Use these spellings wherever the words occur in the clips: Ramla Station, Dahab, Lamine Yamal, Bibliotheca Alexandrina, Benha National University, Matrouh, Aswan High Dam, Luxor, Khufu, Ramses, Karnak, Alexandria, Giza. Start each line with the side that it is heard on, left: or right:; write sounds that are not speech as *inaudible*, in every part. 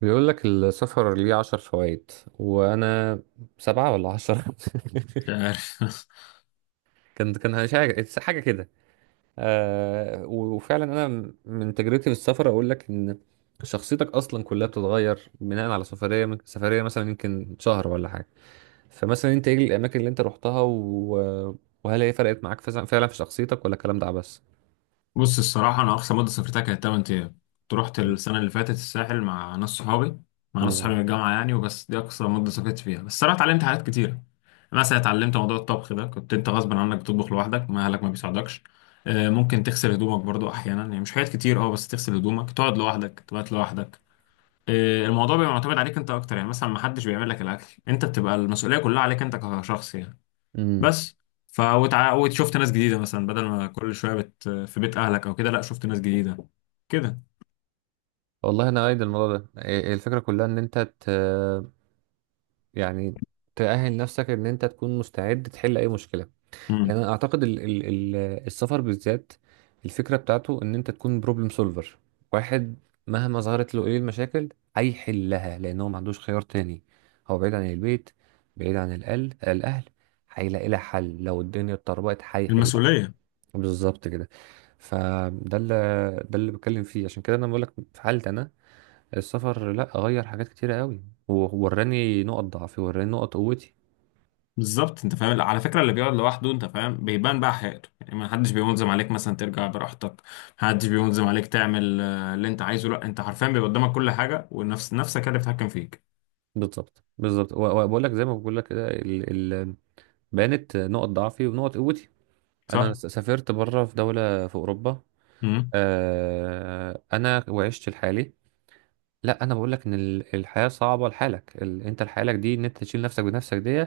right: بيقول لك السفر ليه 10 فوائد، وانا سبعة ولا 10؟
left: مش عارف. *laughs*
right: *laughs* كان مش حاجة حاجة كده. آه، وفعلا انا من تجربتي في السفر اقول لك ان شخصيتك اصلا كلها بتتغير بناء على سفرية من سفرية، مثلا يمكن شهر ولا حاجة. فمثلا انت ايه الاماكن اللي انت رحتها وهل هي فرقت معاك فعلا في شخصيتك، ولا الكلام ده عبس؟
left: بص، الصراحة أنا أقصى مدة سافرتها كانت 8 أيام، كنت رحت السنة اللي فاتت الساحل مع ناس صحابي من الجامعة يعني، وبس. دي أقصى مدة سافرت فيها، بس الصراحة اتعلمت حاجات كتيرة. مثلا اتعلمت موضوع الطبخ ده، كنت أنت غصب عنك بتطبخ لوحدك، ما أهلك ما بيساعدوكش. آه، ممكن تغسل هدومك برضو أحيانا، يعني مش حاجات كتير، أه بس تغسل هدومك، تقعد لوحدك، تبات لوحدك. آه، الموضوع بيبقى معتمد عليك أنت أكتر، يعني مثلا ما حدش بيعمل لك الأكل، أنت بتبقى المسؤولية كلها عليك أنت كشخص يعني.
right: امم.
left: بس. ف وشفت ناس جديده، مثلا بدل ما كل شويه في بيت اهلك او كده، لا شفت ناس جديده كده.
right: والله انا ايد الموضوع ده، إيه الفكرة كلها ان انت يعني تأهل نفسك ان انت تكون مستعد تحل اي مشكلة.
left: امم.
right: يعني انا اعتقد ال السفر بالذات، الفكرة بتاعته ان انت تكون بروبلم سولفر واحد، مهما ظهرت له ايه المشاكل هيحلها، لان هو ما عندوش خيار تاني. هو بعيد عن البيت، بعيد عن الأهل، هيلاقي لها حل. لو الدنيا اتطربقت هيحلها.
left: المسؤوليه.
right: بالظبط كده. فده اللي ده اللي بتكلم فيه، عشان كده انا بقول لك في حالتي انا، السفر لا غير حاجات كتيرة قوي، ووراني نقط ضعفي، وراني نقط قوتي.
left: بالظبط، انت فاهم؟ على فكره اللي بيقعد لوحده، انت فاهم، بيبان بقى حياته، يعني ما حدش بينظم عليك مثلا ترجع براحتك، ما حدش بينظم عليك تعمل آه، اللي انت عايزه، لا انت حرفيا بيبقى قدامك كل حاجه، ونفس نفسك هي اللي بتتحكم فيك.
right: بالظبط بالظبط. وبقول لك زي ما بقول لك كده، بانت نقط ضعفي ونقط قوتي. انا
left: صح.
right: سافرت بره في دوله في اوروبا،
left: امم.
right: انا وعشت لحالي. لا، انا بقول لك ان الحياه صعبه لحالك. انت لحالك دي، ان انت تشيل نفسك بنفسك، دي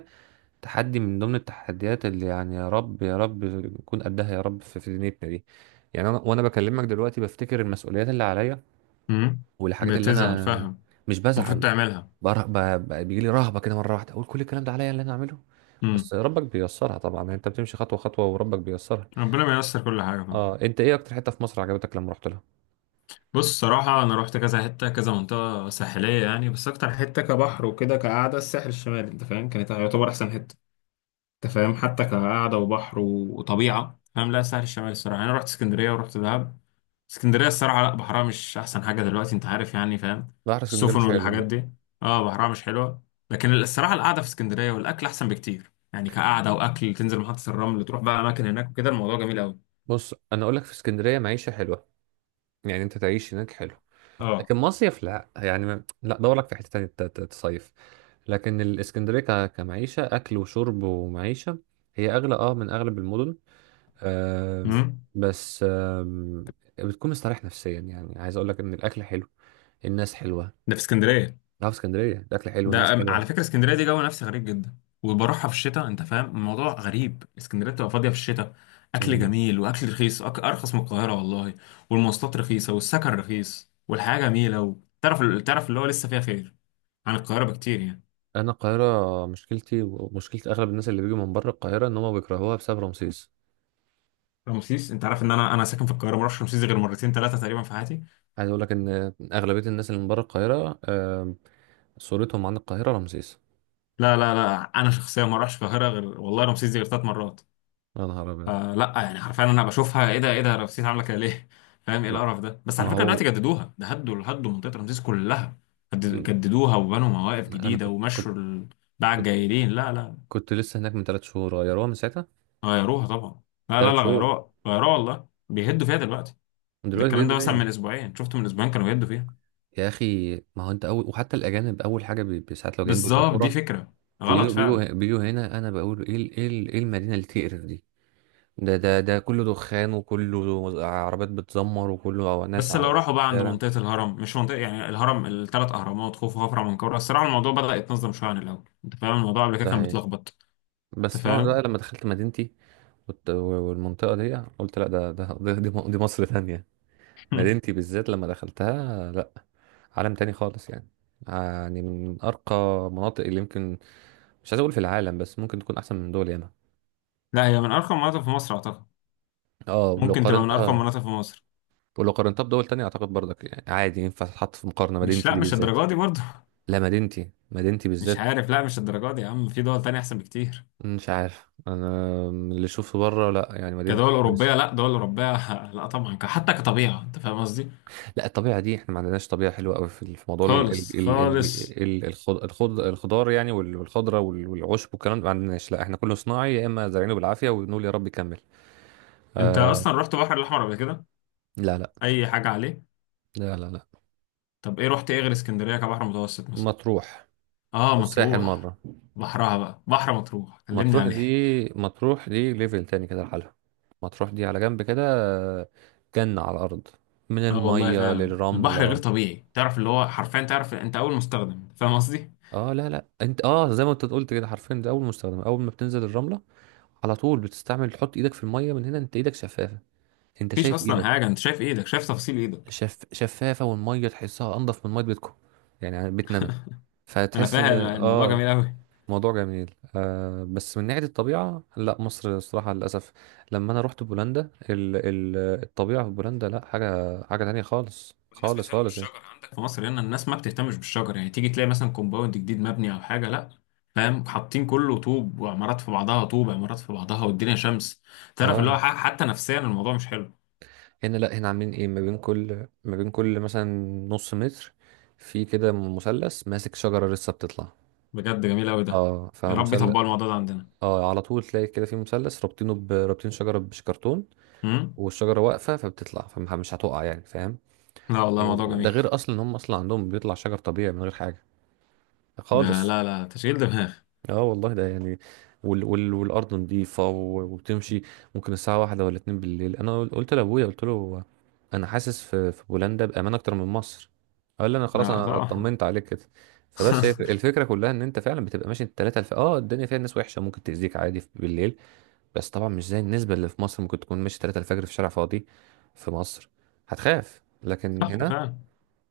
right: تحدي من ضمن التحديات، اللي يعني يا رب يا رب نكون قدها يا رب في دنيتنا دي. يعني انا، وانا بكلمك دلوقتي، بفتكر المسؤوليات اللي عليا،
left: امم.
right: والحاجات اللي
left: بتزعل
right: انا،
left: فاهم.
right: مش
left: المفروض
right: بزعل
left: تعملها.
right: بره... ب... بيجي لي رهبه كده مره واحده، اقول كل الكلام ده عليا اللي انا اعمله.
left: امم.
right: بس ربك بيسرها طبعا، يعني انت بتمشي خطوه خطوه وربك بيسرها.
left: ربنا بييسر كل حاجه.
right: اه، انت ايه اكتر حته في مصر عجبتك لما رحت لها؟
left: بص، صراحة أنا روحت كذا حتة كذا منطقة ساحلية يعني، بس أكتر حتة كبحر وكده، كقعدة الساحل الشمالي أنت فاهم، كانت يعتبر أحسن حتة. أنت فاهم حتى كقعدة وبحر وطبيعة، فاهم، لا الساحل الشمالي. الصراحة أنا روحت اسكندرية ورحت دهب. اسكندرية الصراحة لا بحرها مش أحسن حاجة دلوقتي، أنت عارف يعني، فاهم،
right: بحر اسكندريه
left: السفن
right: مش حلو،
left: والحاجات
right: لا.
left: دي. أه بحرها مش حلوة. لكن الصراحة القعدة في اسكندرية والأكل أحسن بكتير، يعني كقعدة وأكل، تنزل محطة الرمل تروح بقى أماكن هناك وكده، الموضوع جميل أوي.
right: بص، انا اقول لك في اسكندريه معيشه حلوه، يعني انت تعيش هناك حلو.
left: أه.
right: لكن مصيف لا، يعني ما... لا، دور لك في حته تانية تصيف. لكن الاسكندريه كمعيشه، اكل وشرب ومعيشه، هي اغلى اه من اغلب المدن. آه.
left: أمم.
right: بس آه، بتكون مستريح نفسيا، يعني عايز اقول لك ان الاكل حلو، الناس حلوه.
left: ده في اسكندرية.
right: لا، في اسكندريه الاكل حلو،
left: ده
right: الناس
left: على
right: حلوه.
left: فكره اسكندريه دي جو نفسي غريب جدا، وبروحها في الشتاء انت فاهم الموضوع غريب، اسكندريه بتبقى فاضيه في الشتاء. اكل جميل، واكل رخيص، ارخص من القاهره والله. والمواصلات رخيصه، والسكن رخيص، والحياه جميله، وتعرف تعرف اللي هو لسه فيها خير عن القاهره بكتير يعني.
right: انا القاهره مشكلتي ومشكله اغلب الناس اللي بيجوا من بره القاهره، ان هم بيكرهوها بسبب رمسيس.
left: رمسيس، انت عارف ان انا ساكن في القاهره، ما رحتش رمسيس غير مرتين ثلاثه تقريبا في حياتي.
right: عايز اقول لك ان اغلبيه الناس اللي من بره القاهره، صورتهم عن القاهره رمسيس.
left: لا لا لا، انا شخصيا ما رحتش القاهره غير والله، رمسيس دي غير 3 مرات.
right: يا نهار ابيض!
left: فلا يعني حرفيا انا بشوفها، ايه ده؟ ايه ده؟ رمسيس عامله كده ليه؟ فاهم ايه
right: ما
left: القرف ده؟ بس
right: ما
left: على فكره دلوقتي
right: هو،
left: جددوها، ده هدوا هدوا منطقه رمسيس كلها.
right: م-
left: جددوها، وبنوا مواقف
right: انا
left: جديده، ومشوا الباعة
right: كنت
left: الجايلين، لا لا.
right: كنت لسه هناك من 3 شهور، غيروها من ساعتها.
left: غيروها طبعا. لا لا
right: ثلاث
left: لا،
right: شهور
left: غيروها غيروها والله، بيهدوا فيها دلوقتي. ده
right: دلوقتي
left: الكلام
right: بيبدوا
left: ده مثلا من
right: بيها.
left: اسبوعين، شفت من اسبوعين كانوا بيهدوا فيها.
right: يا اخي، ما هو انت اول، وحتى الاجانب اول حاجه ساعات لو جايين
left: بالظبط، دي
right: بالقطوره
left: فكره غلط
right: بيجوا بيجوا
left: فعلا.
right: بيجوا هنا، انا بقول ايه المدينه اللي تقرف دي! ده كله دخان، وكله عربيات بتزمر، وكله ناس
left: بس
right: على
left: لو راحوا بقى عند
right: الشارع.
left: منطقه الهرم، مش منطقه يعني، الهرم الثلاث اهرامات خوف وخفرع ومنكوره، الصراحه الموضوع بدأ يتنظم شويه عن الاول، انت فاهم الموضوع قبل كده
right: ده
left: كان
right: هي.
left: متلخبط.
right: بس
left: انت
right: طبعا بقى
left: فاهم.
right: لما دخلت مدينتي والمنطقة دي، قلت لا، دي مصر تانية.
left: *laughs*
right: مدينتي بالذات لما دخلتها، لا، عالم تاني خالص يعني. يعني من أرقى مناطق اللي يمكن، مش عايز أقول في العالم، بس ممكن تكون أحسن من دول ياما.
left: لا، هي من ارقى مناطق في مصر اعتقد.
right: اه، ولو
left: ممكن تبقى من ارقى
right: قارنتها،
left: مناطق في مصر.
right: ولو قارنتها بدول تانية، أعتقد برضك يعني عادي ينفع تتحط في مقارنة.
left: مش،
right: مدينتي
left: لا
right: دي
left: مش
right: بالذات.
left: الدرجه دي برضه.
right: لا، مدينتي مدينتي
left: *laughs* مش
right: بالذات.
left: عارف، لا مش الدرجه دي يا عم، في دول تانية احسن بكتير.
right: مش عارف انا، من اللي اشوفه بره، لا يعني
left: كدول
right: مدينتي كويسه.
left: اوروبيه، لا دول اوروبيه. *laughs* لا طبعا، حتى كطبيعه، انت فاهم قصدي.
right: لا الطبيعه دي احنا ما عندناش طبيعه حلوه قوي في موضوع
left: خالص خالص.
right: الخضار، يعني والخضره والعشب والكلام ده، ما عندناش. لا، احنا كله صناعي، يا اما زارعينه بالعافيه ونقول يا رب يكمل.
left: انت
right: آه.
left: اصلا رحت البحر الاحمر قبل كده؟
right: لا لا
left: اي حاجه عليه؟
right: لا لا لا.
left: طب ايه رحت، ايه غير اسكندريه كبحر متوسط مثلا؟
right: مطروح
left: اه
right: والساحل
left: مطروح.
right: مره.
left: بحرها بقى، بحر مطروح كلمني
right: مطروح دي،
left: عليه.
right: مطروح دي ليفل تاني كده لحالها. مطروح دي على جنب كده، آه، جنه على الارض، من
left: اه والله
right: الميه
left: فعلا البحر غير
right: للرمله.
left: طبيعي، تعرف اللي هو حرفيا، تعرف انت اول مستخدم، فاهم قصدي.
right: اه لا لا، انت اه، زي ما انت قلت كده حرفيا، ده اول مستخدم. اول ما بتنزل الرمله على طول بتستعمل تحط ايدك في الميه، من هنا انت ايدك شفافه، انت
left: مفيش
right: شايف
left: اصلا
right: ايدك.
left: حاجه، انت شايف ايدك، شايف تفاصيل ايدك.
right: شفافه، والميه تحسها انضف من ميه بيتكم، يعني بيتنا انا،
left: انا
right: فتحس ان
left: فاهم، الموضوع
right: اه،
left: جميل قوي.
right: موضوع جميل آه. بس من ناحيه الطبيعه، لا، مصر الصراحه للاسف. لما انا رحت بولندا، الطبيعه في بولندا لا، حاجه حاجه تانية، خالص
left: والناس
right: خالص
left: بتهتم
right: خالص يعني.
left: بالشجر عندك، في مصر هنا الناس ما بتهتمش بالشجر، يعني تيجي تلاقي مثلا كومباوند جديد مبني او حاجه، لا فاهم، حاطين كله طوب وعمارات في بعضها، طوب عمارات في بعضها، والدنيا شمس. تعرف اللي هو
right: اه،
left: حتى نفسيا الموضوع مش حلو.
right: هنا، لا هنا عاملين ايه، ما بين كل مثلا نص متر، في كده مثلث ماسك شجرة لسه بتطلع.
left: بجد جميل قوي ده.
right: اه،
left: يا رب يطبقوا
right: فمثلث.
left: الموضوع ده عندنا.
right: اه، على طول تلاقي كده في مثلث رابطينه، رابطين شجرة بشكرتون،
left: امم.
right: والشجرة واقفة فبتطلع، فمش هتقع يعني، فاهم.
left: لا والله موضوع
right: وده
left: جميل.
right: غير اصلا ان هم اصلا عندهم بيطلع شجر طبيعي من غير حاجة
left: ده
right: خالص.
left: لا لا، تشغيل دماغ.
right: اه والله ده يعني، والارض نظيفه، وتمشي ممكن الساعه واحدة ولا اتنين بالليل. انا قلت لابويا، قلت له، انا حاسس في بولندا بامان اكتر من مصر. قال لي انا خلاص،
left: آه،
right: انا
left: طبعا.
right: طمنت عليك كده. فبس هي
left: *laughs*
right: الفكره كلها، ان انت فعلا بتبقى ماشي اه، الدنيا فيها ناس وحشه ممكن تاذيك عادي بالليل. بس طبعا مش زي النسبه اللي في مصر، ممكن تكون ماشي 3 الفجر في شارع فاضي في مصر، هتخاف. لكن
left: صح
right: هنا
left: فعلا.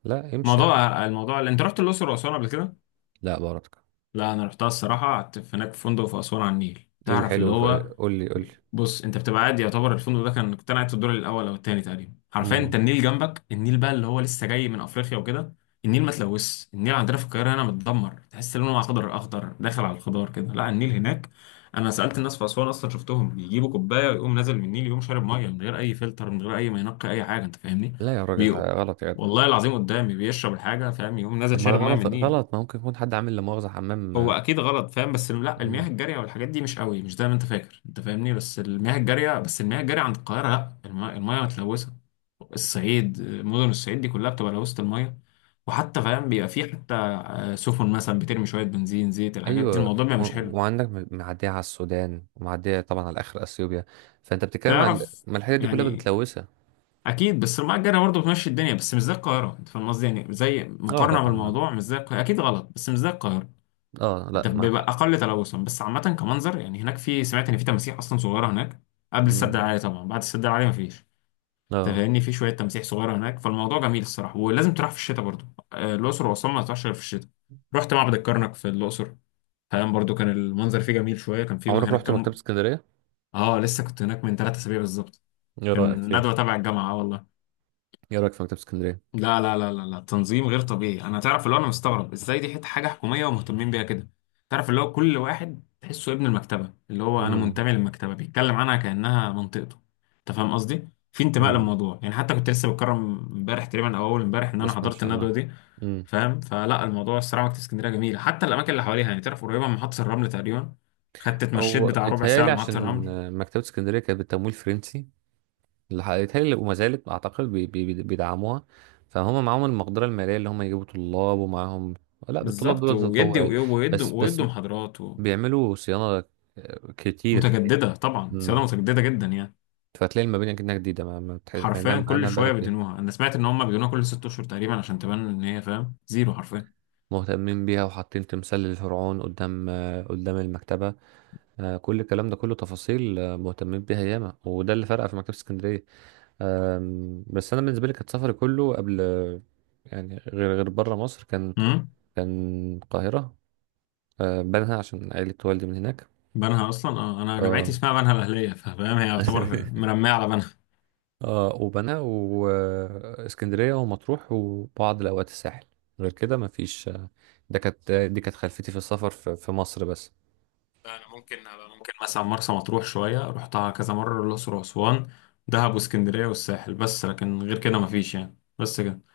right: لا، امشي يا عم.
left: موضوع الموضوع، اللي انت رحت الاقصر واسوان قبل كده.
right: لا بركه.
left: لا انا رحتها الصراحه، قعدت في هناك في فندق في اسوان على النيل،
right: ايه
left: تعرف اللي
right: الحلو
left: هو.
right: قول لي قول لي.
left: بص، انت بتبقى قاعد، يعتبر الفندق ده كان، كنت انا قاعد في الدور الاول او الثاني تقريبا، حرفيا انت
right: مم.
left: النيل جنبك، النيل بقى اللي هو لسه جاي من افريقيا وكده. النيل ما تلوث، النيل عندنا في القاهره هنا متدمر، تحس لونه اخضر اخضر داخل على الخضار كده، لا النيل هناك. انا سالت الناس في اسوان اصلا، شفتهم بيجيبوا كوبايه ويقوم نازل من النيل، يقوم شارب ميه من غير اي فلتر، من غير اي ما ينقي اي حاجه، انت فاهمني؟
right: لا يا راجل،
left: بيقوم،
right: غلط يا جدع.
left: والله العظيم قدامي بيشرب الحاجه فاهم، يقوم نازل
right: طب ما ده
left: شارب ميه من
right: غلط
left: النيل.
right: غلط، ما ممكن يكون حد عامل لا مؤاخذة حمام.
left: هو
right: آه.
left: اكيد غلط فاهم، بس لا المياه
right: مم.
left: الجاريه والحاجات دي مش قوي، مش زي ما انت فاكر، انت فاهمني، بس المياه الجاريه، بس المياه الجاريه عند القاهره لا، المياه متلوثه. الصعيد، مدن الصعيد دي كلها بتبقى لوثه المياه. وحتى فاهم بيبقى في حتى آه، سفن مثلا بترمي شويه بنزين، زيت، الحاجات دي،
right: ايوه،
left: الموضوع بيبقى مش حلو.
right: وعندك معدية على السودان، ومعدية طبعا على اخر اثيوبيا. فانت بتتكلم عن،
left: تعرف
right: ما الحتت دي كلها
left: يعني
right: متلوثة.
left: اكيد، بس المياه الجاريه برضه بتمشي الدنيا، بس مش زي القاهره، انت فاهم قصدي يعني، زي
right: اه
left: مقارنه
right: طبعا لا.
left: بالموضوع، مش زي القاهره اكيد غلط، بس مش زي القاهره.
right: اه
left: ده
right: لا، معاك
left: بيبقى
right: حق.
left: اقل تلوثا، بس عامه كمنظر يعني هناك في، سمعت ان في تماسيح اصلا صغيره هناك. قبل السد
right: امم.
left: العالي طبعا، بعد السد العالي مفيش. انت
right: اه،
left: فاهمني في شويه تماسيح صغيره هناك، فالموضوع جميل الصراحه، ولازم تروح في الشتاء برضو. آه، الاقصر واسوان ما تروحش غير في الشتاء. رحت معبد الكرنك في الاقصر، فاهم، برضو كان المنظر فيه جميل شويه، كان في
right: عمرك
left: هناك
right: رحت مكتبة
left: كم.
right: اسكندرية؟
left: اه لسه كنت هناك من 3 اسابيع بالظبط.
right: ايه رأيك
left: كان
right: فيها؟
left: ندوه تبع الجامعه، اه والله.
right: ايه رأيك في مكتبة اسكندرية؟
left: لا لا لا لا لا، تنظيم غير طبيعي، انا تعرف اللي هو انا مستغرب ازاي دي حته حاجه حكوميه ومهتمين بيها كده. تعرف اللي هو كل واحد تحسه ابن المكتبه، اللي هو انا
right: امم.
left: منتمي للمكتبه، بيتكلم عنها كانها منطقته. انت فاهم قصدي؟ في انتماء
right: امم،
left: للموضوع يعني، حتى كنت لسه بتكرم امبارح تقريبا، او اول امبارح، ان انا
right: بس ما
left: حضرت
right: شاء الله.
left: الندوه دي.
right: امم.
left: فاهم؟ فلا الموضوع الصراحه، مكتبه اسكندريه جميله، حتى الاماكن اللي حواليها، يعني تعرف قريبه من محطه الرمل تقريبا. خدت اتمشيت
right: هو
left: بتاع ربع ساعه
right: اتهيألي،
left: لمحطه
right: عشان
left: الرمل.
right: مكتبة اسكندرية كانت بالتمويل فرنسي، اللي هيتهيألي وما زالت اعتقد بيدعموها. فهم معاهم المقدره الماليه اللي هم يجيبوا طلاب ومعاهم. لا الطلاب
left: بالظبط،
right: دول
left: ويدي
right: تطوعي
left: ويدي
right: بس
left: ويدي محاضرات.
right: بيعملوا صيانه. آه، كتير فيها.
left: ومتجدده طبعا، سياده
right: مم.
left: متجدده جدا يعني.
right: فتلاقي المباني كأنها جديده، ما بتحس مع انها
left: حرفيا
right: مع
left: كل
right: انها بقالها
left: شويه
right: كتير.
left: بيدينوها، انا سمعت ان هم بيدينوها كل 6 اشهر تقريبا، عشان تبان ان هي فاهم زيرو حرفيا.
right: مهتمين بيها، وحاطين تمثال للفرعون قدام، قدام المكتبه. كل الكلام ده كله تفاصيل. مهتمين بيها ياما، وده اللي فرق في مكتبه اسكندريه. بس انا بالنسبه لي كانت سفري كله قبل، يعني، غير بره مصر، كان
left: امم.
right: كان القاهرة. آه، بنها عشان عيلة والدي من هناك.
left: بنها اصلا اه، انا جامعتي
right: آه.
left: اسمها بنها الاهليه، فاهم، هي يعتبر
right: *laughs*
left: مرميه على بنها.
right: وبنها واسكندرية ومطروح وبعض الأوقات الساحل. غير كده مفيش. آه، ده كانت دي كانت خلفيتي في السفر في مصر بس.
left: انا ممكن أنا ممكن مثلا مرسى مطروح شويه رحتها كذا مره، الاقصر واسوان، دهب واسكندريه والساحل بس، لكن غير كده مفيش يعني، بس كده.